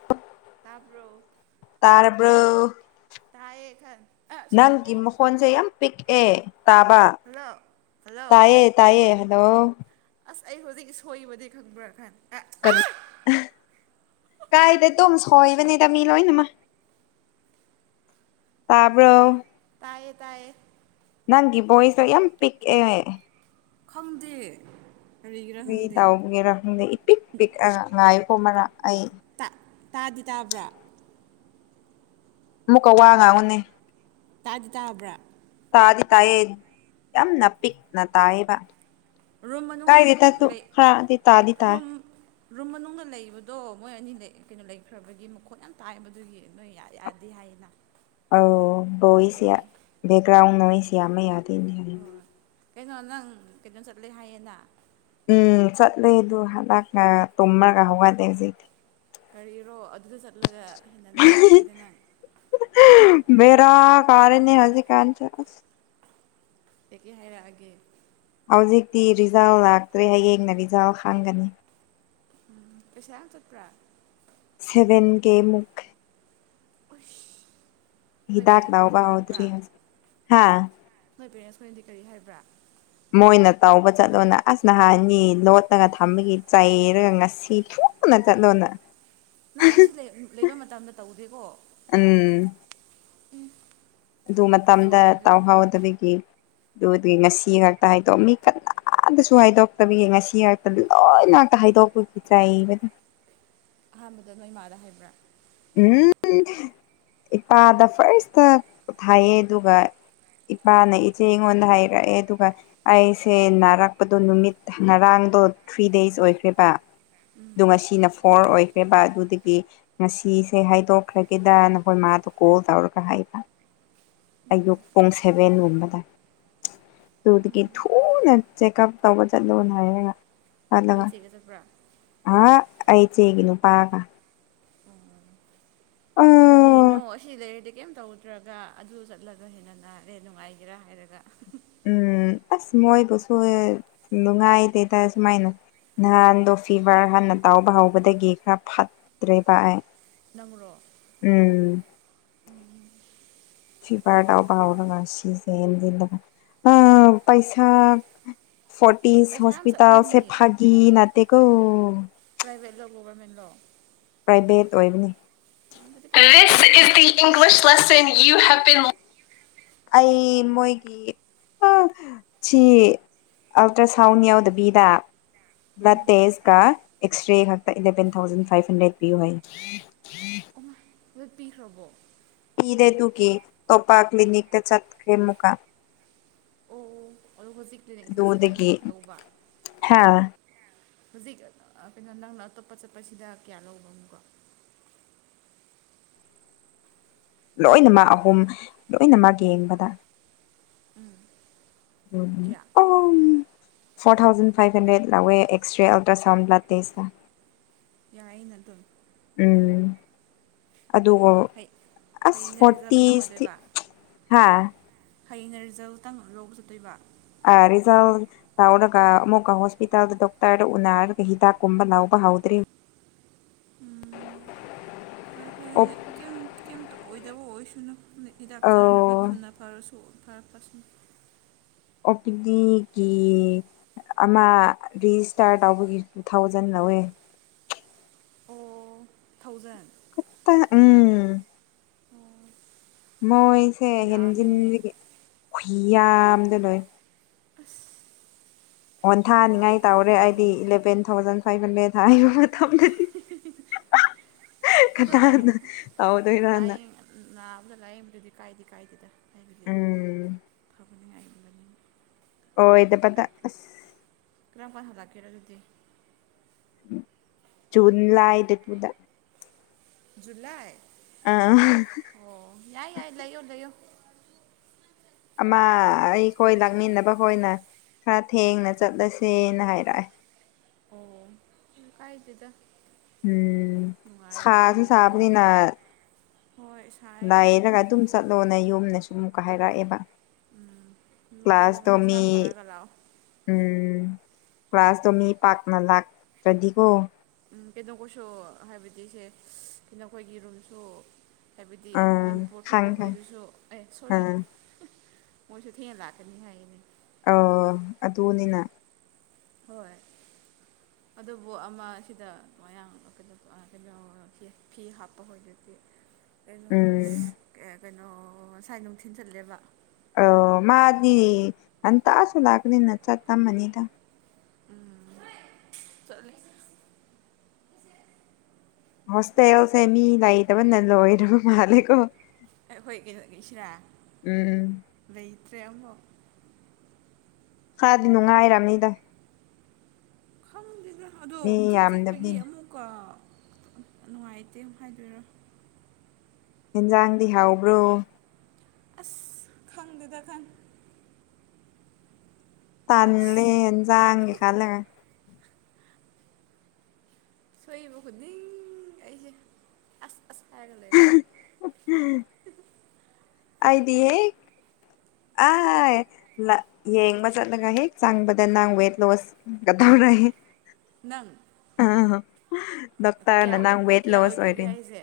[unintelligible] ꯇꯥꯕ꯭ꯔꯣ ꯇꯥꯔꯕ꯭ꯔꯣ ꯇꯥꯏꯌꯦ ꯈ ꯅꯪꯒꯤ ꯃꯈꯣꯟꯁꯦ ꯌꯥꯝ ꯄꯤꯛꯑꯦ ꯇꯥꯕ ꯍꯜꯂꯣ ꯍꯜꯂꯣ ꯇꯥꯏꯌꯦ ꯇꯥꯏꯌꯦ ꯍꯜꯂꯣ ꯑꯁ ꯑꯩ ꯍꯧꯖꯤꯛꯀꯤ ꯁꯣꯏꯕꯗꯤ ꯈꯪꯕ꯭ꯔꯥ ꯈꯟ ꯑꯦ ꯀꯠ ꯑ ꯀꯥꯏꯗ ꯗꯨꯨꯝ ꯁꯣꯏꯕꯅꯤꯗ ꯃꯤ ꯂꯣꯏꯅꯃꯛ ꯇꯥꯕ꯭ꯔꯣ ꯇꯥꯏꯌꯦ ꯇꯥꯏꯌꯦ ꯅꯪꯒꯤ ꯚꯣꯏꯁꯇꯣ ꯌꯥꯝ ꯄꯤꯛꯑꯦꯃꯤ ꯈꯪꯗꯦ ꯀꯔꯤꯒꯤꯔꯥ ꯀꯔꯤ ꯈꯪꯗꯦ ꯇꯧꯒꯦꯔꯥ ꯈꯪꯗꯦ ꯏꯄꯤꯛ ꯄꯤꯛꯑꯒ ꯉꯥꯏꯀꯣ ꯑꯥꯃꯔꯥ ꯑꯩ ꯇꯥ ꯇꯥꯗꯤ ꯇꯥꯕ꯭ꯔꯥ꯫ ꯑꯃꯨꯛꯀ ꯋꯥ ꯉꯥꯡꯉꯨꯅꯦ꯫ ꯇꯥꯗꯤ ꯇꯥꯕ꯭ꯔꯥ꯫ ꯇꯥꯗꯤ ꯇꯌꯦ ꯌꯥꯝꯅ ꯄꯤꯛꯅ ꯇꯥꯏꯌꯦꯕ꯫ ꯔꯨꯝ ꯃꯅꯨꯡꯗ ꯀꯥꯏꯗꯦꯗ ꯑꯗꯨ ꯂꯩ ꯈꯔꯗꯤ ꯇꯥꯗꯤ ꯇꯥꯏ ꯔꯨꯝ꯫ ꯔꯨꯝ ꯃꯅꯨꯡꯗ ꯂꯩꯕꯗꯣ ꯃꯣꯏ ꯑꯅꯤ ꯀꯩꯅꯣ ꯂꯩꯈ꯭ꯔꯕꯒꯤ ꯃꯈꯣꯟ ꯌꯥꯝ ꯇꯥꯏꯕ ꯗꯨꯒꯤ ꯅꯣꯏ ꯌꯥꯗꯦ ꯍꯥꯏꯌꯦꯅ꯫ [unintelligible] ꯑꯧ ꯕꯣꯁꯦ ꯑꯗꯨꯒꯤ ꯕꯦꯛꯒ꯭ꯔꯥꯎꯟ ꯅꯣꯏ꯭ꯁ ꯁꯏ ꯌꯥꯝꯕꯥ ꯌꯥꯗꯣꯏꯅꯦ ꯍꯥꯏ꯫ ꯍꯣꯏ ꯀꯩꯅꯣ ꯅꯪ ꯀꯩꯅꯣ ꯆꯠꯂꯦ ꯍꯥꯏꯌꯦꯅ ꯎꯝ ꯆꯠꯂꯦ ꯑꯗꯨ ꯍꯟꯂꯛꯅ ꯇꯨꯝꯃꯒ ꯍꯧꯒꯠꯂꯦ ꯍꯧꯖꯤꯛꯇꯤ꯫ ꯀꯔꯤꯔꯣ ꯑꯗꯨꯗ ꯆꯠꯂꯒ ꯍꯦꯟꯅ ꯅꯥꯈ꯭ꯔꯦꯗ ꯅꯪ꯫ ꯕꯦꯔꯥ ꯀꯥꯔꯦꯅꯤ ꯍꯧꯖꯤꯛ ꯀꯥꯟꯖꯦ꯫ ꯀꯩ ꯀꯩ ꯍꯥꯏꯔꯛꯑꯒꯦ꯫ ꯍꯧꯖꯤꯛꯇꯤ ꯔꯤꯖꯥꯜ ꯂꯥꯛꯇ꯭ꯔꯦ ꯍꯌꯦꯡꯅ ꯔꯤꯖꯥꯜ ꯈꯪꯒꯅꯤ꯫ ꯎꯝ ꯄꯩꯁꯥ ꯌꯥꯝ ꯆꯠꯄ꯭ꯔꯥ꯫ ꯁꯦꯕꯦꯟ ꯀꯦ ꯃꯨꯛ꯫ ꯎꯏ꯭ꯁ ꯍꯥꯛ ꯂꯎꯕ ꯍꯧꯗ꯭ꯔꯤ ꯍꯧꯖꯤꯛ ꯍꯥ꯫ ꯅꯣꯏ ꯄꯦꯔꯦ꯭ꯟꯁ ꯈꯣꯏꯅꯗꯤ ꯀꯔꯤ ꯍꯥꯏꯕ꯭ꯔꯥ꯫ ꯃꯣꯏꯅ ꯇꯧꯕ ꯆꯠꯂꯣꯅ ꯑꯁ ꯅꯍꯥꯟꯒꯤ ꯂꯣꯠꯠꯇꯒ ꯊꯝꯕꯒꯤ ꯆꯩꯔꯒ ꯉꯁꯤ ꯐꯨ ꯊꯨꯅ ꯆꯠꯂꯣꯅ [unintelligible] ꯅꯪ ꯑꯁꯤ ꯂꯩꯕ ꯃꯇꯝꯗ ꯇꯧꯗꯦꯀꯣ ꯎꯝ ꯎꯝ ꯑꯗꯨ ꯃꯇꯝꯗ ꯇꯥꯎꯍꯥꯎꯗꯕꯒꯤ ꯑꯗꯨꯒꯤ ꯉꯁꯤ ꯉꯥꯛꯇ ꯍꯥꯏꯗꯣ ꯃꯤ ꯀꯥꯝꯅꯥꯝ ꯑꯥꯗꯁꯨ ꯍꯥꯏꯗꯣꯛꯇꯕꯤꯒꯤ ꯉꯁꯤ ꯉꯥꯛꯇ ꯂꯣꯏꯅ ꯉꯥꯛꯇ ꯍꯥꯏꯗꯣꯛꯄꯒꯤ ꯆꯩꯕꯅꯦꯢ ꯑꯍꯥꯟꯕꯗ ꯅꯣꯏꯃꯥꯗ ꯍꯥꯏꯕ꯭ꯔꯥ ꯎꯝ ꯏꯄꯥꯗ ꯐꯥꯔꯁꯇ ꯍꯥꯏꯌꯦ ꯑꯗꯨꯒ ꯏꯄꯥꯅ ꯏꯆꯦ ꯑꯩꯉꯣꯟꯗ ꯍꯥꯏꯔꯛꯑꯦ ꯑꯗꯨꯒ ꯑꯩꯁꯦ ꯅꯥꯔꯛꯄꯗꯣ ꯅꯨꯃꯤꯠ ꯉꯔꯥꯡꯗꯣ ꯊ꯭ꯔꯤ ꯗꯦꯖ ꯑꯣꯏꯈ꯭ꯔꯦꯕ ꯑꯗꯨ ꯉꯁꯤꯅ ꯐꯣꯔ ꯑꯣꯏꯈ꯭ꯔꯦꯕ ꯑꯗꯨꯗꯒꯤ ꯉꯁꯤ ꯁꯤꯁꯦ ꯍꯥꯏꯗꯣꯛꯈ꯭ꯔꯒꯦꯗ ꯑꯩꯈꯣꯏ ꯃꯥꯗꯣ ꯀꯣꯜ ꯇꯧꯔꯒ ꯍꯥꯏꯕ ꯑꯌꯨꯛ ꯄꯨꯡ ꯁꯦꯕꯦꯟꯒꯨꯝꯕꯗ ꯑꯗꯨꯗꯒꯤ ꯊꯨꯅ ꯆꯦꯛꯑꯞ ꯇꯧꯕ ꯆꯠꯂꯣꯅ ꯍꯥꯏꯔꯛꯑꯦ ꯅꯣꯏ ꯍꯜꯂꯒ ꯆꯦꯒ ꯆꯠꯄ꯭ꯔꯥ ꯍꯥ ꯑ ꯑꯩꯆꯦꯒꯤꯅꯨꯄꯥꯥꯒ ꯑ ꯀꯔꯤꯅꯣ ꯑꯁꯤ ꯂꯩꯔꯗꯤ ꯀꯩꯝ ꯇꯧꯗ꯭ꯔꯒ ꯑꯗꯨ ꯆꯠꯂꯒ ꯍꯦꯟꯅ ꯅꯥꯔꯦ ꯅꯨꯡꯉꯥꯏꯒꯦꯔꯥ ꯍꯥꯏꯔꯒ ꯎꯝ ꯑꯁ ꯃꯣꯏꯕꯨꯁꯨ ꯅꯨꯡꯉꯥꯏꯇꯔꯦ ꯁꯨꯃꯥꯏꯅ ꯅꯍꯥꯟꯗꯣ ꯐꯤꯚꯔ ꯍꯥꯟꯅ ꯇꯥꯎꯕ ꯍꯧꯕꯗꯒꯤ ꯈꯔ ꯐꯠꯇ꯭ꯔꯦꯕ ꯑꯩ ꯅꯪꯉꯨꯔꯣ ꯎꯝ ꯐꯤꯚꯔ ꯇꯨꯕ ꯍꯨꯔꯒ ꯁꯤꯖꯟꯖꯤ ꯎ ꯄꯩꯁꯥ ꯐꯣꯔꯇꯤꯁ ꯄꯩꯁꯥ ꯌꯥꯝ ꯍꯣꯁꯄꯤꯇꯥꯜꯁ ꯆꯠꯂꯝꯃꯅꯤ ꯐꯥꯒꯤ ꯅꯠꯇꯦꯀꯣ ꯄ꯭ꯔꯥꯏꯚꯦꯠꯂꯣ ꯒꯣꯕꯔꯃꯦꯟꯂꯣ ꯄ꯭ꯔꯥꯏꯚꯦꯠ ꯑꯣꯏꯕꯅꯤ ꯑꯗꯨꯗꯤ ꯄꯩꯁꯥ ꯆꯠꯂꯝꯃꯅꯤ [unintelligible] ꯑꯩ ꯃꯣꯏꯒꯤꯑ ꯁꯤ ꯑꯜꯇ꯭ꯔ ꯁꯥꯎꯟ ꯌꯥꯎꯗꯕꯤꯗ ꯕ꯭ꯂꯠ ꯎꯝ ꯇꯦꯁꯀ ꯑꯦꯛꯁꯔꯦ ꯈꯛꯇ ꯏꯂꯚꯦꯟ ꯊꯥꯎꯖꯟ ꯐꯥꯏꯚ ꯍꯟꯗ꯭ꯔꯦꯠ ꯄꯤꯌꯨ ꯍꯥꯏ ꯂꯣꯏꯄꯤꯈ꯭ꯔꯕꯣ ꯄꯤꯗꯦ ꯇꯨ ꯀꯦ ꯇꯣꯄꯥ ꯀ꯭ꯂꯤꯅꯤꯛ ꯇ ꯆꯠꯈꯔꯦ ꯑ ꯃꯨꯛꯀ ꯑꯣ ꯑꯗꯣ ꯍꯧꯖꯤꯛꯇꯤꯅꯦ ꯀ꯭ꯂꯤꯅꯤꯛꯁꯤꯗ ꯁꯚꯦꯟ ꯂꯧꯕ ꯍꯥꯥ ꯍꯧꯖꯤꯛ ꯑ ꯀꯩꯅꯣ ꯅꯪꯅ ꯑꯇꯣꯞꯄ ꯆꯠꯄꯁꯤꯗ ꯀꯌꯥ ꯂꯧꯕꯅꯣ ꯑꯀꯨꯛꯀ ꯂꯣꯏꯅꯃꯛ ꯑꯍꯨꯝ ꯂꯣꯏꯅꯃꯛ ꯌꯦꯡꯕꯗ ꯎꯝ ꯀꯌꯥ ꯑꯝ ꯐꯣꯔ ꯊꯥꯎꯖꯟ ꯐꯥꯏꯚ ꯍꯟꯗ꯭ꯔꯦꯗ ꯂꯥꯛꯋꯦ X ray ultrasound blood test ꯌꯥꯏꯅ‌ ꯑꯗꯨꯝ ꯎꯝ ꯑꯗꯨꯒ ꯍꯩ ꯑꯁ ꯍꯌꯦꯡꯅ ꯔꯤꯖꯜ ꯈꯛꯇꯪ ꯐꯔꯣꯇꯤꯁꯇꯤ ꯍꯥ ꯐꯪꯅ ꯔꯤꯖꯜꯇꯪ ꯂꯧꯕ ꯆꯠꯇꯣꯏꯕ ꯑ ꯔꯤꯖꯜ ꯇꯥꯎꯔꯒ ꯑꯃꯨꯛꯀ ꯍꯣꯁꯄꯤꯇꯥꯜꯗ ꯗꯣꯛꯇꯔꯗ ꯎꯅꯔꯒ ꯍꯤꯗꯥꯛꯀꯨꯝꯕ ꯂꯥꯎꯕ ꯍꯧꯗ꯭ꯔꯤ ꯎꯝ ꯐꯔꯦ ꯐꯔꯦ ꯑꯗꯨꯗꯤ ꯀꯩꯝ ꯀꯩꯝꯇ ꯑꯣꯏꯗꯕ ꯑꯣꯏꯁꯅꯨ ꯍꯤꯗꯥꯛ ꯆꯥꯔꯒ ꯑꯣ ꯊꯨꯅ ꯐꯔꯁꯨ ꯐꯔꯛꯄꯁꯨ ꯑꯣꯄꯤ ꯇꯤꯀꯤꯗꯤ ꯑꯃ ꯔꯤꯖꯤꯁꯇꯥꯔ ꯇꯧꯕꯒꯤ ꯇꯨ ꯊꯥꯎꯖꯟ ꯂꯧꯋꯦ ꯑꯣ ꯊꯥꯎꯖꯟ ꯇꯥ ꯎꯝ ꯑꯣ ꯃꯣꯏꯁꯦ ꯌꯥꯝꯃꯦꯅꯦ ꯍꯦꯟꯖꯤꯟꯕꯒꯤ ꯈꯨꯌꯥꯝꯗꯤ ꯂꯣꯏ ꯑꯁ ꯑꯣꯟꯊꯥꯅꯤꯉꯥꯏ ꯄ꯭ꯔꯥꯏꯚꯦꯠ ꯇꯧꯔꯦ ꯑꯩꯗꯤ ꯑꯣꯏꯕꯅꯤꯅ ꯏꯂꯚꯦꯟ ꯊꯥꯎꯖꯟ ꯐꯥꯏꯚ ꯍꯟꯗ꯭ꯔꯦꯠ ꯊꯝꯗꯗꯤ ꯉꯟꯇꯥꯅ ꯇꯧꯗꯣꯏꯔꯅ ꯅꯥꯕꯒ ꯂꯥꯏꯌꯦꯡꯕꯗꯨꯗꯤ ꯀꯥꯏꯗꯤ ꯀꯥꯏꯗꯦꯗ ꯑꯩꯕꯨꯗꯤ ꯎꯝ ꯇꯧꯅꯤꯡꯉꯥꯏ ꯑꯣꯏ ꯗꯕꯗ ꯑꯁ ꯀꯔꯝ ꯀꯥꯟ ꯍꯜꯂꯛꯀꯦꯔ ꯑꯗꯨꯗꯤ ꯖꯨꯟ ꯂꯥꯏ ꯇꯥꯇꯨꯅ ꯖꯨꯂꯥꯏ ꯑꯥ ꯑꯣ ꯌꯥꯏ ꯌꯥꯏ ꯂꯩꯌꯣ ꯂꯩꯌꯣ ꯑꯃ ꯑꯩꯈꯣꯏ ꯂꯥꯛꯃꯤꯟꯅ ꯈꯣꯏꯅ ꯈꯔ ꯊꯦꯡꯅ ꯆꯠꯂꯁꯦꯅ ꯍꯥꯏꯔꯛꯑꯦ ꯑꯣ ꯀꯩꯝ ꯀꯥꯏꯗ‌ꯦꯗ ꯎꯝ ꯅꯨꯡꯉꯥꯏꯔꯗꯤ ꯁꯥꯁꯨ ꯀꯩꯅꯣ ꯇꯧꯔꯗꯤ ꯁꯥꯕꯅꯤꯅ ꯍꯣꯏ ꯁꯥꯏꯌꯦ ꯂꯥꯏꯔꯒ ꯑꯗꯨꯝ ꯆꯠꯂꯣꯅ ꯌꯨꯝꯅ ꯁꯨ ꯑꯃꯨꯛꯀ ꯍꯥꯏꯔꯛꯑꯦꯕ ꯎꯝ ꯅꯣꯏꯔꯒ ꯀ꯭ꯂꯥꯁꯇꯣ ꯃꯤ ꯅꯁꯥ ꯐꯔꯒ ꯂꯥꯛꯑꯣ ꯎꯝ ꯀ꯭ꯂꯥꯁꯇꯣ ꯃꯤ ꯄꯥꯛꯅ ꯂꯥꯛꯇ꯭ꯔꯗꯤꯀꯣ ꯎꯝ ꯀꯩꯊꯧꯈꫭꯏꯁꯨ ꯍꯥꯏꯕꯗꯤ ꯁꯦ ꯀꯩꯅꯣꯈꯣꯏꯒꯤ ꯔꯨꯝꯁꯨ ꯍꯥꯏꯕꯗꯤ ꯑꯥ ꯃꯅꯤꯄꯨꯔ ꯈꯪ ꯊꯣꯛꯄ ꯈꯪ ꯈꯣꯏꯗꯨꯁꯨ ꯑꯦ ꯁꯣꯔꯤ ꯑꯥ ꯃꯣꯏꯁꯨ ꯊꯦꯡꯅ ꯂꯥꯛꯀꯅꯤ ꯍꯥꯏꯌ‌ꯦꯅ‌ꯦ ꯑꫭ ꯑꯗꯨꯅꯤꯅ ꯍꯣꯏ ꯑꯗꯨꯕꯨ ꯑꯃ ꯁꯤꯗ ꯃꯌꯥꯡ ꯀꯩꯅꯣ ꯀꯩꯅꯣ ꯐꯤ ꯍꯥꯞꯄ ꯍꫭꯏꯗꯨꯗꯤ ꯀꯩꯅꯣ ꯎꯝ ꯀꯩꯅꯣ ꯉꯁꯥꯏ ꯅꯨꯡꯊꯤꯟ ꯆꯠꯂꯦꯕ ꯑꫭ ꯃꯥꯗꯤ ꯉꯟꯇꯥꯁꯨ ꯂꯥꯛꯀꯅꯤꯅ ꯆꯠ ꯇꯝꯃꯅꯤꯗ ꯎꯝ ꯆꯠꯅꯤ ꯍꯣꯁꯇꯦꯜꯁꯦ ꯃꯤ ꯂꯩꯇꯕꯅ ꯂꯣꯏꯔꯕ ꯃꯥꯜꯂꯦꯀꯣ ꯍꯈꯣꯏ ꯀꯩꯅꫭꯒꯤꯁꯤꯔꯥ ꯎꯝ ꯂꯩꯇ꯭ꯔꯦ ꯑꯝꯕꯧ ꯈꯔꯗꯤ ꯅꯨꯡꯉꯥꯏꯔꯝꯅꯤꯗ ꯈꯪꯗꯦꯗ ꯑꯗꯣ ꯃꯤ ꯏꯆꯤꯛ ꯆꯤꯛꯄꯒꯤ ꯌꯥꯝꯗꯕꯅꯤꯅ ꯑꯃꯨꯛꯀ ꯅꯨꯡꯉꯥꯏꯇꯦ ꯍꯥꯏꯗꯣꯏꯔꯥ ꯍꯤꯟꯖꯥꯡꯗꯤ ꯍꯥꯎꯕ꯭ꯔꯣ ꯑꯁ ꯈꯪꯗ‌ꯦꯗ ꯈꯪ ꯑꯁ ꯇꯥꯜꯂ‌ꯦ ꯍ‌ꯦꯟꯖꯥꯡꯒꯤ ꯈꯜꯂꯒ ꯁꯣꯏꯏꯕ ꯈꯨꯗꯤꯡ ꯑꯩꯁꯦ ꯑꯁ ꯑꯁ ꯍꯥꯏꯔꯒ ꯂꯩꯔꯦ ꯑꯗꯤ ꯑꯦ ꯑꯥ ꯌꯦꯡꯕ ꯆꯠꯂꯒ ꯍꯦꯛ ꯆꯪꯕꯗ ꯅꯪ ꯋꯦꯠ ꯂꯣꯁꯀꯗꯧꯔꯦ ꯅꯪ ꯑꯥ ꯀꯌꯥ ꯗꯣꯛꯇꯔ ꯑꯣꯏ ꯅꯪ ꯀꯌꯥ ꯋꯦꯠꯂꯣꯁ ꯑꯣꯏꯔꯤ ꯑꯣꯏꯈ꯭ꯔꯒꯦ ꯍꯥꯏꯁꯦ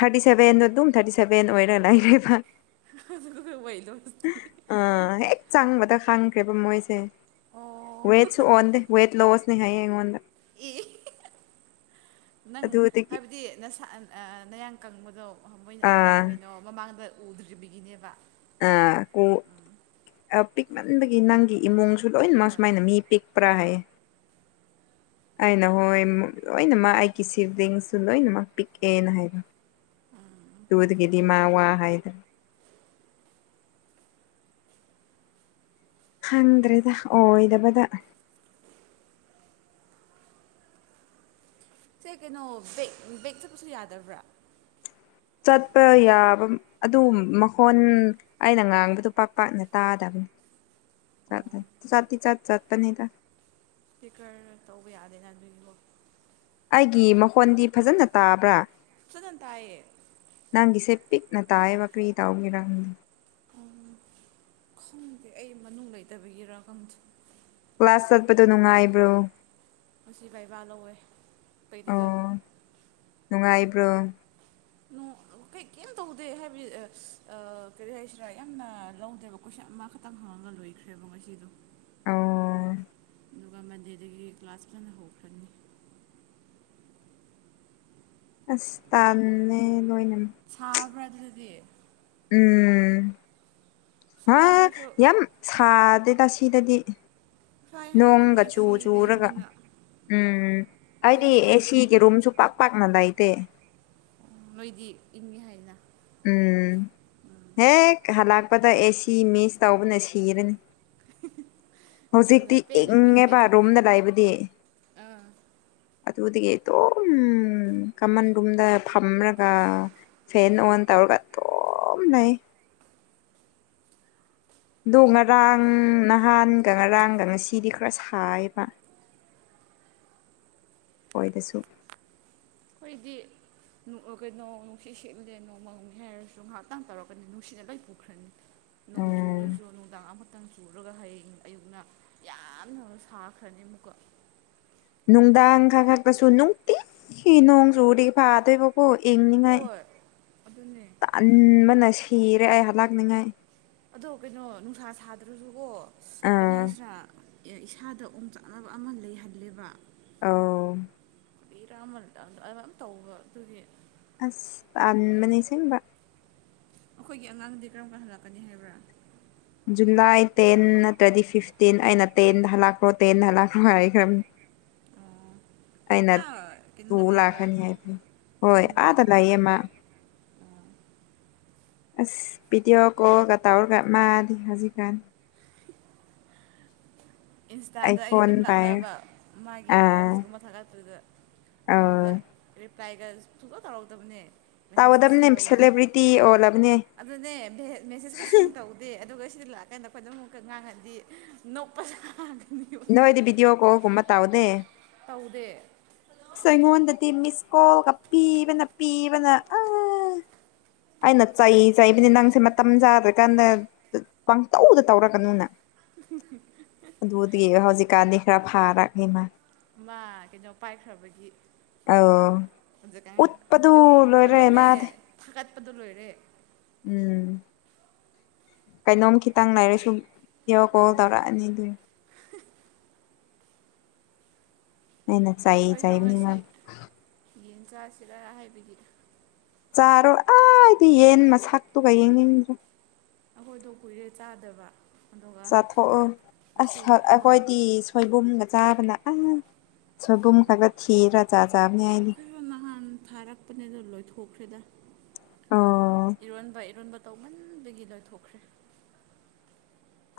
ꯊꯥꯔꯇꯤ ꯁꯦꯚꯦꯟ ꯃꯇꯨꯡ ꯊꯥꯔꯇꯤ ꯁꯦꯚꯦꯟ ꯑꯣꯏꯔꯒ ꯂꯩꯔꯦꯕ ꯋꯦꯠꯂꯣꯁ ꯇꯤ ꯑ ꯍꯦꯛ ꯆꯥꯡꯕꯗ ꯈꯥꯡꯈ꯭ꯔꯦꯕ ꯃꯣꯏꯁꯦ ꯑꯣ ꯋꯦꯠꯁꯨ ꯑꯣꯟ ꯗꯦ ꯋꯦꯠ ꯂꯣꯁꯅꯤ ꯍꯥꯏꯌꯦ ꯑꯩꯉꯣꯟꯗ ꯏ ꯅꯪ ꯑꯗꯨꯗꯒꯤ ꯍꯥꯏꯕꯗꯤ ꯅꯁꯥ ꯑꯥ ꯅꯌꯥꯡ ꯀꯪꯕꯗꯣ ꯑꯣ ꯃꯣꯏꯅ ꯑꯥ ꯀꯩꯅꯣ ꯃꯃꯥꯡꯗ ꯎꯗ꯭ꯔꯤꯕꯒꯤꯅꯦꯕ ꯑꯥ ꯀꯨ ꯎꯝ ꯄꯤꯛꯃꯟꯕꯒꯤ ꯅꯪꯒꯤ ꯏꯃꯨꯡꯁꯨ ꯂꯣꯏꯅꯃꯛ ꯍꯣꯏ ꯁꯨꯃꯥꯏꯅ ꯃꯤ ꯄꯤꯛ ꯄ꯭ꯔ ꯍꯥꯏꯌꯦ [inaudible] ꯑꯩꯅ ꯍꯣꯏ ꯂꯣꯏꯅꯃꯛ ꯑꯩꯒꯤ ꯁꯤꯕꯂꯤꯡꯁꯨ ꯂꯣꯏꯅꯃꯛ ꯄꯤꯛꯑꯦꯅ ꯍꯥꯏꯕ ꯎꯝ ꯗꯨꯗꯒꯤꯗꯤ ꯃꯥ ꯋꯥ ꯍꯥꯏꯗꯔꯦ ꯈꯪꯗ꯭ꯔꯦꯗ ꯑꯣꯏꯗꯕꯗ ꯁꯦ ꯀꯩꯅꯣ ꯕꯦꯛ ꯕꯦꯛ ꯆꯠꯄꯁꯨ ꯌꯥꯗꯕ꯭ꯔꯥ ꯆꯠꯄ ꯌꯥꯕ ꯑꯗꯨ ꯃꯈꯣꯟ ꯑꯩꯅ ꯉꯥꯡꯕꯗꯣ ꯄꯥꯛ ꯄꯥꯛꯅ ꯇꯥꯗꯕꯅꯤ ꯑꯣ ꯆꯠꯂ ꯆꯠꯇꯤ ꯆꯠ ꯆꯠꯄꯅꯤꯗ ꯄꯤꯀꯔ ꯇꯧꯕ ꯌꯥꯗꯦꯅ ꯑꯗꯨꯒꯤꯒꯣ ꯑꯩꯒꯤ ꯃꯈꯣꯟꯗꯤ ꯐꯖꯅ ꯇꯥꯕ꯭ꯔꯥ ꯐꯖꯟ ꯇꯥꯏꯌꯦ ꯅꯪꯒꯤꯁꯦ ꯄꯤꯛꯅ ꯇꯥꯏꯌꯦꯕ ꯀꯔꯤ ꯇꯧꯕꯒꯤꯔꯥ ꯈꯪꯗꯦ ꯎꯝ ꯈꯪꯗꯦ ꯑꯩ ꯃꯅꯨꯡ ꯂꯩꯇꯕꯒꯤꯔꯥ ꯈꯡꯗꯦ ꯀ꯭ꯂꯥꯁ ꯆꯠꯄꯗꯣ ꯅꯨꯡꯉꯥꯏꯕ꯭ꯔꯣ ꯉꯁꯤ ꯕꯥꯏꯕꯥ ꯂꯧꯋꯦ ꯄꯔ꯭ꯦꯛꯇꯤꯀꯜ ꯑꯣ ꯅꯨꯡꯉꯥꯏꯕ꯭ꯔꯣ ꯅꯨ ꯀꯩ ꯀꯩꯝ ꯇꯧꯗꯦ ꯍꯥꯏꯕꯗꯤ ꯑ ꯀꯔꯤ ꯍꯥꯏꯁꯤꯔꯥ ꯌꯥꯝꯅ ꯂꯧꯗꯦꯕ ꯀꯣꯏꯁꯟ ꯑꯃꯈꯛꯇꯪ ꯍꯪꯉꯒ ꯂꯣꯏꯈ꯭ꯔꯦꯕ ꯉꯁꯤꯗꯣ ꯑꯣ ꯗꯨꯒ ꯃꯟꯗꯦꯗꯒꯤ ꯀ꯭ꯂꯥꯁ ꯐꯖꯅ ꯍꯧꯈ꯭ꯔꯅꯤ ꯑꯁ ꯇꯥꯟꯂꯦ ꯂꯣꯏꯅ ꯁꯥꯕ꯭ꯔꯥ ꯗꯨꯗꯗꯤ ꯎꯝ ꯍꯥ ꯁꯥꯏ ꯍꯥꯏꯔꯁꯨ ꯌꯥꯝ ꯁꯥꯗꯦꯗ ꯁꯤꯗꯗꯤ ꯁꯥꯏ ꯍꯥꯏꯔꯁꯨ ꯅꯣꯏꯗꯤ ꯅꯣꯡꯒ ꯆꯨ ꯑꯦꯁꯤ ꯆꯨꯔꯒ ꯂꯩꯕꯅꯤꯅ ꯎꯝ ꯑꯩꯗꯤ ꯑꯩꯈꯣꯏꯗꯤ ꯁꯤꯗ ꯑꯦꯁꯤꯒꯤ ꯔꯨꯝꯁꯨ ꯄꯥꯛ ꯄꯥꯛꯅ ꯂꯩꯇꯦ ꯅꯣꯏꯗꯤ ꯏꯪꯉꯤ ꯍꯥꯏꯅ ꯎꯝ ꯎꯝ ꯍꯦꯛ ꯍꯜꯂꯛꯄꯗ ꯑꯦꯁꯤ ꯃꯤꯁ ꯇꯧꯕꯅ ꯁꯤꯔꯅꯤ [inaudible] ꯑꯗꯨꯅ ꯍꯨꯖꯤꯛꯇꯤ ꯄꯦꯟꯅ ꯀꯨꯏꯅ ꯏꯪꯉꯦꯕ ꯂꯩꯊꯣꯛꯑꯣ ꯔꯨꯝꯗ ꯂꯩꯕꯗꯤ ꯑꯥ ꯑꯗꯨꯗꯒꯤ ꯑꯗꯨꯝ ꯀꯃꯟ ꯔꯨꯝꯗ ꯐꯝꯔꯒ ꯐꯦꯟ ꯑꯣꯟ ꯇꯧꯔꯒ ꯗꯨꯝ ꯂꯩ ꯗꯣ ꯉꯔꯥꯡ ꯅꯍꯥꯟꯒ ꯉꯔꯥꯡꯒ ꯉꯁꯤꯗꯤ ꯈꯔ ꯁꯥꯏꯌꯦꯕ [inaudible] ꯑꯣꯏꯗꯁꯨ ꯈꯣꯏꯗꯤ ꯅꯨ ꯑ ꯀꯩꯅꯣ ꯅꯨꯡꯁꯤꯠ ꯁꯤꯠꯂꯦ ꯅꯣꯡ ꯃꯡꯉꯦ ꯍꯥꯏꯔꯁꯨ ꯉꯥꯏꯍꯥꯛꯇꯪ ꯇꯧꯔꯛꯀꯅꯤ ꯅꯨꯡꯁꯤꯠꯅ ꯂꯣꯏ ꯄꯨꯈ꯭ꯔꯅꯤ ꯅꯣꯡ ꯎꯝ ꯆꯨꯕꯗꯨꯁꯨ ꯅꯨꯡꯗꯥꯡ ꯑꯃ ꯈꯤꯇꯪ ꯆꯨꯔꯒ ꯍꯌꯦꯡ ꯑꯌꯨꯛꯅ ꯌꯥꯝꯅ ꯁꯥꯈ꯭ꯔꯅꯤ ꯑꯃꯨꯛꯀ ꯅꯨꯡꯗꯥꯡ ꯈꯛ ꯈꯛꯇꯁꯨ ꯅꯨꯡꯇꯤꯒꯤ ꯅꯣꯡ ꯆꯨꯔꯗꯤ ꯐꯥꯗꯣꯏꯕ ꯀꯣ ꯏꯪꯅꯤꯡꯉꯥꯏ ꯍꯣꯏ ꯑꯗꯨꯅꯦ ꯇꯟꯕꯅ ꯁꯤꯔꯦ ꯑꯩ ꯍꯂꯛꯅꯤꯡꯉꯥꯏ ꯑꯗꯣ ꯀꯩꯅꯣ ꯅꯨꯡꯁꯥ ꯁꯥꯗ꯭ꯔꯁꯨꯀꯣ ꯀꯔꯤ ꯑꯥ ꯍꯥꯏꯁꯦꯔꯥ ꯏꯁꯥꯗ ꯎꯝꯆꯥꯛꯅꯕ ꯑꯃ ꯂꯩ ꯍꯥꯏꯑꯦꯕ꯫ ꯑꯥꯎ ꯏꯔꯥꯃꯜꯗ ꯑꯗꯨꯃꯥꯏ ꯇꯧꯕ ꯑꯗꯨꯒꯤ꯫ ꯑꯁ ꯇꯟꯕꯅꯤ ꯁꯤꯟꯕ꯫ ꯑꯩꯈꯣꯏꯒꯤ ꯑꯉꯥꯡꯗꯤ ꯀꯔꯝ ꯀꯥꯟ ꯍꯜꯂꯛꯀꯅꯤ ꯍꯥꯏꯕ꯭ꯔꯥ꯫ ꯖꯨꯂꯥꯏ ꯇꯦꯟ ꯅꯠꯇ꯭ꯔꯗꯤ ꯐꯤꯐꯇꯤꯟ ꯑꯩꯅ ꯇꯦꯟꯗ ꯍꯜꯂꯛꯈ꯭ꯔꯣ ꯇꯦꯟꯗ ꯍꯜꯂꯛꯈ꯭ꯔꯣ ꯍꯥꯏꯈ꯭ꯔꯅꯤ꯫ ꯑꯣ ꯑꯩꯅ ꯑꯥ ꯇꯨ ꯀꯩꯅꯣꯗ ꯂꯩꯕ꯭ꯔꯥ ꯂꯥꯛꯀꯅꯤ ꯍꯥꯏꯕꯅꯤ ꯍꯣꯏ ꯆꯤꯡꯗ ꯑꯥꯗ ꯂꯩꯕ꯭ꯔꯥ ꯂꯥꯛꯌꯦ ꯃꯥ꯫ ꯑꯁ ꯚꯤꯗꯤꯑꯣ ꯀꯣꯜꯒ ꯇꯧꯔꯒ ꯃꯥꯗꯤ ꯍꯧꯖꯤꯛꯀꯥꯟ ꯏꯟꯁꯇꯥꯗ ꯑꯩ ꯑꯥꯏꯐꯣꯟ ꯑꯗꯨꯝ ꯄꯥꯏꯔ ꯂꯥꯛꯅꯕ ꯃꯥꯒꯤ ꯑꯥ ꯄꯣꯁꯀꯨꯝꯕ ꯊꯥꯒꯠꯄꯗꯨꯗ꯫ ꯑꯥ ꯑꯗꯨꯗ ꯔꯤꯄ꯭ꯂꯥꯏꯒ ꯁꯨꯡꯇꯧ ꯇꯧꯔꯛꯗꯕꯅꯦ꯫ ꯃꯦꯁꯦꯖꯀ ꯁꯤꯟ ꯇꯧꯒꯗꯕꯅꯦ ꯇꯧꯗꯦ ꯁꯦꯂꯦꯕ꯭ꯔꯤꯇꯤ ꯑꯣꯜꯂꯕꯅꯦ ꯑꯗꯨꯅꯦ ꯕꯦꯠ ꯃꯦꯁꯦꯖꯀ ꯁꯤꯟ ꯇꯧ ꯗꯦ ꯑꯗꯨꯒ ꯁꯤꯗ ꯂꯥꯛꯑꯀꯥꯟꯗ ꯑꯩꯈꯣꯏ ꯑꯗꯨꯝ ꯑꯃꯨꯛꯀ ꯉꯥꯡꯍꯟꯗꯤ ꯅꯣꯛꯄꯗ ꯅꯣꯏꯗꯤ ꯕꯤꯗꯤꯑꯣ ꯀꯣꯒꯨꯝꯕ ꯇꯧꯗꯦ꯫ ꯇꯧꯗꯦ꯫ ꯑꯩꯉꯣꯟꯗꯗꯤ ꯃꯤꯁ ꯀꯣꯜꯒ ꯄꯤꯕꯅ ꯄꯤꯕꯅ ꯑ ꯑꯩꯅ ꯆꯩ ꯆꯩꯕꯅꯤ ꯅꯪꯁꯦ ꯃꯇꯝ ꯆꯥꯗ꯭ꯔꯀꯥꯟꯗ ꯄꯪꯇꯧꯗ ꯇꯧꯔꯛꯀꯅꯨꯅ꯫ [unintelligible] ꯑꯗꯨꯗꯤ ꯍꯧꯖꯤꯛ ꯀꯥꯟꯅꯤ ꯈꯔ ꯐꯥꯔꯛꯅꯤ ꯃꯥ ꯃꯥ ꯀꯩꯅꯣ ꯄꯥꯏꯈ꯭ꯔꯕꯒꯤ꯫ ꯑꯧ ꯍꯧꯖꯤꯛꯀꯟ ꯎꯠꯄꯗꯨ ꯕꯤꯗꯤꯑꯣ ꯂꯣꯏꯔꯦ ꯑꯗꯨꯅꯦ ꯃꯥꯗꯤ ꯊꯥꯒꯠꯄꯗꯣ ꯂꯣꯏꯔꯦ ꯎꯝ ꯀꯩꯅꯣꯝ ꯈꯤꯇꯪ ꯂꯩꯔꯁꯨꯨꯝ ꯕꯤꯗꯤꯑꯣ ꯑꯣ ꯀꯣꯜ ꯇꯧꯔꯛꯑꯅꯤ ꯑꯗꯨꯝ ꯑꯩꯅ ꯆꯩ ꯑꯩꯁꯨ ꯆꯩꯕꯅꯤ ꯃꯥ ꯉꯁꯤ ꯌꯦꯟ ꯆꯥꯁꯤꯔ ꯍꯥꯏꯕꯒꯤ ꯆꯥꯔꯣ ꯑꯩꯗꯤ ꯌꯦꯟ ꯃꯁꯛꯇꯨꯒ ꯌꯦꯡꯅꯤꯡꯗ꯭ꯔꯦ꯫ ꯑꯩꯈꯣꯏꯗꯣ ꯀꯨꯏꯔꯦ ꯆꯥꯗꯕ꯫ ꯑꯗꯨꯒ ꯆꯥꯊꯣꯛꯎ ꯉꯁꯤ ꯑꯁ ꯑꯃ ꯑꯩꯈꯣꯏꯗꯤ ꯁꯣꯏꯕꯨꯝꯒ ꯆꯥꯕꯅ ꯑ ꯁꯣꯏꯕꯨꯝ ꯈꯛꯇ ꯊꯤꯔ ꯆꯥ ꯆꯥꯕꯅꯤ ꯑꯩꯗꯤ꯫ ꯑꯩꯁꯨ ꯅꯍꯥꯟ ꯊꯥꯔꯛꯄꯅꯦ ꯑꯗꯣ ꯂꯣꯏꯊꯣꯛꯈ꯭ꯔꯦꯗ ꯑꯣ ꯏꯔꯣꯟꯕ ꯏꯔꯣꯟꯕ꯫ ꯇꯧꯃꯟꯕꯒꯤ ꯂꯣꯏꯊꯣꯛꯈ꯭ꯔꯦ꯫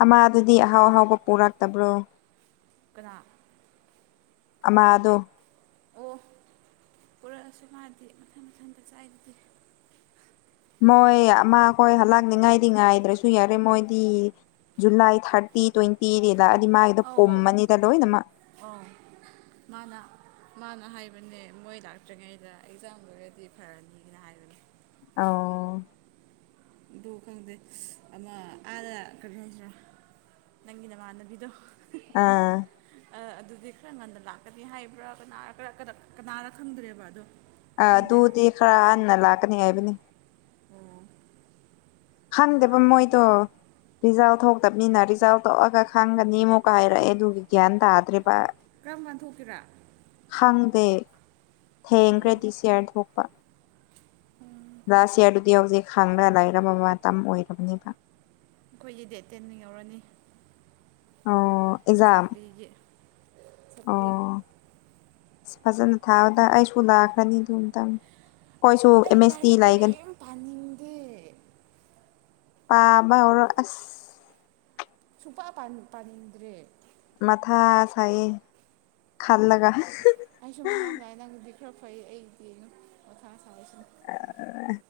ꯑꯃꯥꯗꯨꯗꯤ ꯑꯍꯥꯎ ꯑꯍꯥꯎꯕ ꯄꯨꯔꯛꯇꯕ꯭ꯔꯣ꯫ ꯀꯅꯥ ꯑꯃꯥꯗꯣ ꯑꯣ ꯄꯨꯔꯛꯑꯁꯨ ꯃꯥꯗꯤ ꯃꯊꯟ ꯃꯊꯟꯇ ꯆꯥꯏꯗꯨꯗꯤ꯫ ꯃꯣꯏ ꯑꯃ ꯈꯣꯏ ꯍꯜꯂꯥꯛꯅꯤꯡꯉꯥꯏꯗꯤ ꯉꯥꯏꯗ꯭ꯔꯁꯨ ꯌꯥꯔꯦ ꯃꯣꯏꯗꯤ꯫ ꯖꯨꯂꯥꯏ ꯊꯥꯔꯇꯤ ꯇ꯭ꯋꯦꯟꯇꯤꯗꯤ ꯍꯦꯜꯂꯥꯛꯑꯗꯤ ꯃꯥꯒꯤꯗꯣ ꯄꯨꯝꯃꯅꯤꯗ ꯂꯣꯏꯅꯃꯛ꯫ ꯑꯣ ꯃꯥꯅ ꯃꯥꯅ ꯍꯥꯏꯕꯅꯦ ꯃꯣꯏ ꯂꯥꯛꯇ꯭ꯔꯤꯉꯩꯗ ꯑꯦꯛꯖꯥꯡ ꯂꯣꯏꯔꯗꯤ ꯐꯔꯅꯤꯅ ꯍꯥꯏꯕꯅꯦ꯫ ꯑꯥꯎ ꯑꯗꯨ ꯈꯪꯗꯦ ꯑꯃ ꯑꯥꯗ ꯀꯩꯅꯣꯗꯨꯔꯣ꯫ ꯅꯪꯒꯤ ꯅꯃꯥꯟꯅꯕꯤꯗꯣ꯫ ꯑꯥ ꯑꯥ ꯑꯗꯨꯗꯤ ꯈꯔ ꯉꯟꯅ ꯂꯥꯛꯀꯗꯤ ꯍꯥꯏꯕ꯭ꯔꯥ ꯀ ꯀꯅꯥꯅ ꯈꯪꯗ꯭ꯔꯦꯕ ꯑꯗꯣ꯫ ꯑ ꯈꯪꯗꯦ ꯑꯗꯨꯗꯤ ꯈꯔ ꯍꯟꯅ ꯂꯥꯛꯀꯅꯤ ꯍꯥꯏꯕꯅꯤ꯫ ꯑꯣ ꯈꯪꯗꯦꯕ ꯃꯥꯜꯂꯦ ꯃꯣꯏꯗꯣ ꯔꯤꯖꯥꯜ ꯊꯣꯛꯇꯕꯅꯤꯅ ꯔꯤꯖꯥꯜ ꯇ ꯊꯣꯛꯑꯒ ꯈꯪꯒꯅꯤ ꯑꯃꯨꯛꯀ ꯍꯥꯏꯔꯛꯑꯦ ꯑꯗꯨꯒꯤ ꯒ꯭ꯌꯥꯟ ꯇꯥꯗ꯭ꯔꯤꯕ ꯀꯔꯝ ꯀꯥꯟ ꯊꯣꯛꯀꯦꯔꯥ ꯈꯪꯗꯦ ꯍꯥꯌꯦꯡꯈ꯭ꯔꯗꯤ ꯁꯤꯌꯥꯔ ꯊꯣꯛ ꯂꯥꯁ ꯏꯔꯗꯨꯗꯤ ꯍꯧꯖꯤꯛ ꯈꯥꯡꯔꯒꯥ ꯂꯩꯔꯥꯕ ꯃꯇꯝ ꯑꯣꯏꯔꯕꯅꯦꯕ ꯑꯩꯈꯣꯏꯒꯤ ꯗꯦꯠ ꯇꯦꯟ ꯌꯧꯔꯅꯤ ꯑꯣ ꯑꯦꯖꯝ ꯁꯄ꯭ꯂꯤꯒꯤ ꯁꯄ꯭ꯂꯤ ꯑꯣ ꯐꯖꯅ ꯊꯥꯕꯗ ꯑꯩꯁꯨ ꯂꯥꯛꯈ꯭ꯔꯅꯤ ꯑꯗꯨ ꯃꯇꯝꯗ ꯑꯩ ꯂꯥꯏꯔꯤꯛ ꯀꯔꯤꯝ ꯄꯥꯅꯤꯡꯗꯦ ꯄꯥꯕ ꯍꯧꯔꯣ ꯑꯁ ꯁꯨꯡꯄꯥ ꯄꯥꯟ ꯄꯥꯅꯤꯡꯗ꯭ꯔꯦ ꯃꯊꯥ ꯁꯥꯏꯍꯦ ꯈꯜꯂꯒ ꯑꯩꯁꯨ ꯃꯊꯥ ꯁꯥꯏ ꯅꯪꯕꯨꯗꯤ ꯈꯔ ꯐꯩ ꯑꯩꯗꯤ ꯃꯊꯥ ꯁꯥꯏꯁꯤ [unintelligible]